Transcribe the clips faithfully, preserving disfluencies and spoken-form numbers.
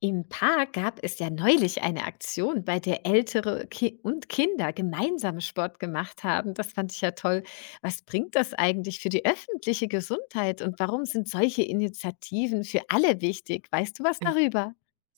Im Park gab es ja neulich eine Aktion, bei der Ältere Ki und Kinder gemeinsam Sport gemacht haben. Das fand ich ja toll. Was bringt das eigentlich für die öffentliche Gesundheit und warum sind solche Initiativen für alle wichtig? Weißt du was Äh, darüber?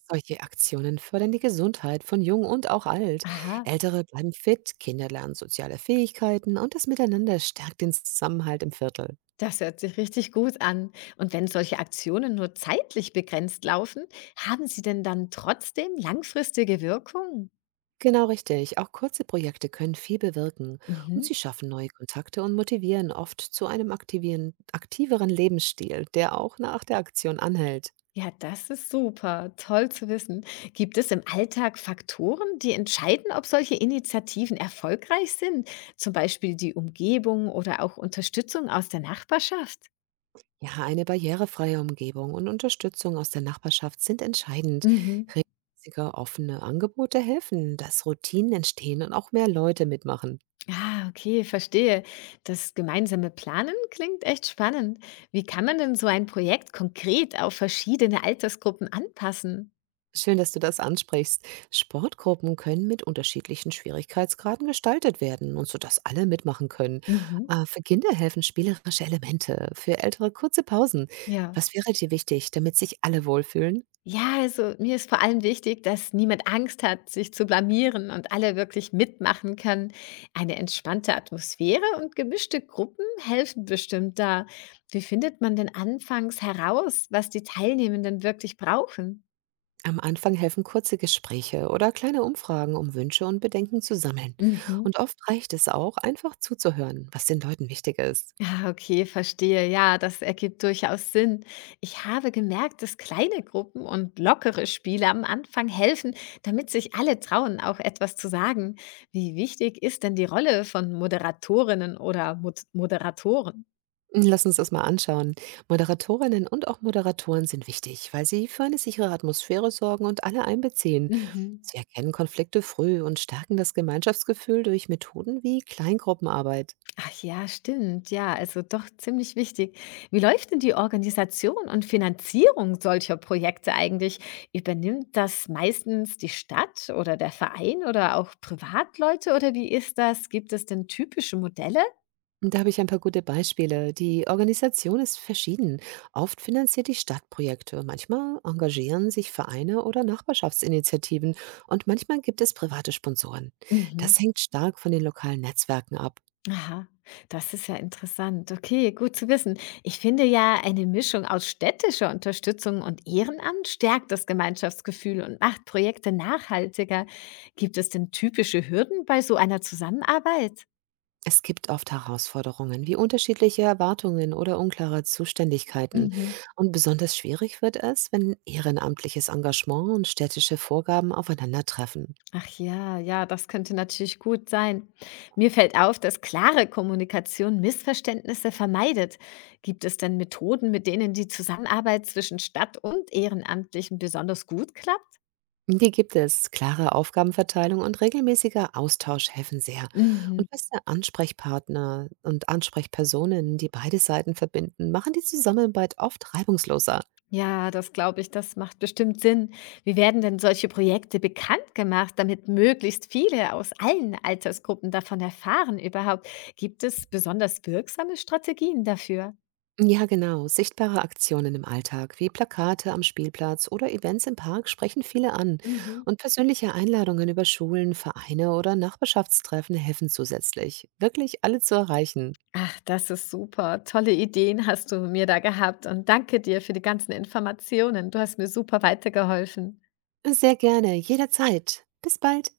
solche Aktionen fördern die Gesundheit von jung und auch alt. Aha, Ältere bleiben fit, Kinder lernen soziale Fähigkeiten und das Miteinander stärkt den Zusammenhalt im Viertel. das hört sich richtig gut an. Und wenn solche Aktionen nur zeitlich begrenzt laufen, haben sie denn dann trotzdem langfristige Wirkung? Genau richtig. Auch kurze Projekte können viel bewirken und Mhm. sie schaffen neue Kontakte und motivieren oft zu einem aktivieren, aktiveren Lebensstil, der auch nach der Aktion anhält. Ja, das ist super. Toll zu wissen. Gibt es im Alltag Faktoren, die entscheiden, ob solche Initiativen erfolgreich sind? Zum Beispiel die Umgebung oder auch Unterstützung aus der Nachbarschaft? Ja, eine barrierefreie Umgebung und Unterstützung aus der Nachbarschaft sind entscheidend. Mhm. Regelmäßige offene Angebote helfen, dass Routinen entstehen und auch mehr Leute mitmachen. Ah, okay, verstehe. Das gemeinsame Planen klingt echt spannend. Wie kann man denn so ein Projekt konkret auf verschiedene Altersgruppen anpassen? Schön, dass du das ansprichst. Sportgruppen können mit unterschiedlichen Schwierigkeitsgraden gestaltet werden und so, dass alle mitmachen können. Mhm. Äh, für Kinder helfen spielerische Elemente, für Ältere kurze Pausen. Ja. Was wäre dir wichtig, damit sich alle wohlfühlen? Ja, also mir ist vor allem wichtig, dass niemand Angst hat, sich zu blamieren und alle wirklich mitmachen können. Eine entspannte Atmosphäre und gemischte Gruppen helfen bestimmt da. Wie findet man denn anfangs heraus, was die Teilnehmenden wirklich brauchen? Am Anfang helfen kurze Gespräche oder kleine Umfragen, um Wünsche und Bedenken zu sammeln. Mhm. Und oft reicht es auch, einfach zuzuhören, was den Leuten wichtig ist. Ah, okay, verstehe. Ja, das ergibt durchaus Sinn. Ich habe gemerkt, dass kleine Gruppen und lockere Spiele am Anfang helfen, damit sich alle trauen, auch etwas zu sagen. Wie wichtig ist denn die Rolle von Moderatorinnen oder Mod Moderatoren? Lass uns das mal anschauen. Moderatorinnen und auch Moderatoren sind wichtig, weil sie für eine sichere Atmosphäre sorgen und alle einbeziehen. Mhm. Sie erkennen Konflikte früh und stärken das Gemeinschaftsgefühl durch Methoden wie Kleingruppenarbeit. Ach ja, stimmt. Ja, also doch ziemlich wichtig. Wie läuft denn die Organisation und Finanzierung solcher Projekte eigentlich? Übernimmt das meistens die Stadt oder der Verein oder auch Privatleute oder wie ist das? Gibt es denn typische Modelle? Und Da habe ich ein paar gute Beispiele. Die Organisation ist verschieden. Oft finanziert die Stadt Projekte, manchmal engagieren sich Vereine oder Nachbarschaftsinitiativen und manchmal gibt es private Sponsoren. Das Mhm. hängt stark von den lokalen Netzwerken ab. Aha, das ist ja interessant. Okay, gut zu wissen. Ich finde ja, eine Mischung aus städtischer Unterstützung und Ehrenamt stärkt das Gemeinschaftsgefühl und macht Projekte nachhaltiger. Gibt es denn typische Hürden bei so einer Zusammenarbeit? Es gibt oft Herausforderungen wie unterschiedliche Erwartungen oder unklare Zuständigkeiten. Mhm. Und besonders schwierig wird es, wenn ehrenamtliches Engagement und städtische Vorgaben aufeinandertreffen. Ach ja, ja, das könnte natürlich gut sein. Mir fällt auf, dass klare Kommunikation Missverständnisse vermeidet. Gibt es denn Methoden, mit denen die Zusammenarbeit zwischen Stadt und Ehrenamtlichen besonders gut klappt? Die gibt es. Klare Aufgabenverteilung und regelmäßiger Austausch helfen sehr. Mhm. Und feste Ansprechpartner und Ansprechpersonen, die beide Seiten verbinden, machen die Zusammenarbeit oft reibungsloser. Ja, das glaube ich, das macht bestimmt Sinn. Wie werden denn solche Projekte bekannt gemacht, damit möglichst viele aus allen Altersgruppen davon erfahren überhaupt? Gibt es besonders wirksame Strategien dafür? Ja, genau. Sichtbare Aktionen im Alltag, wie Plakate am Spielplatz oder Events im Park, sprechen viele an. Mhm. Und persönliche Einladungen über Schulen, Vereine oder Nachbarschaftstreffen helfen zusätzlich, wirklich alle zu erreichen. Ach, das ist super. Tolle Ideen hast du mir da gehabt und danke dir für die ganzen Informationen. Du hast mir super weitergeholfen. Sehr gerne, jederzeit. Bis bald.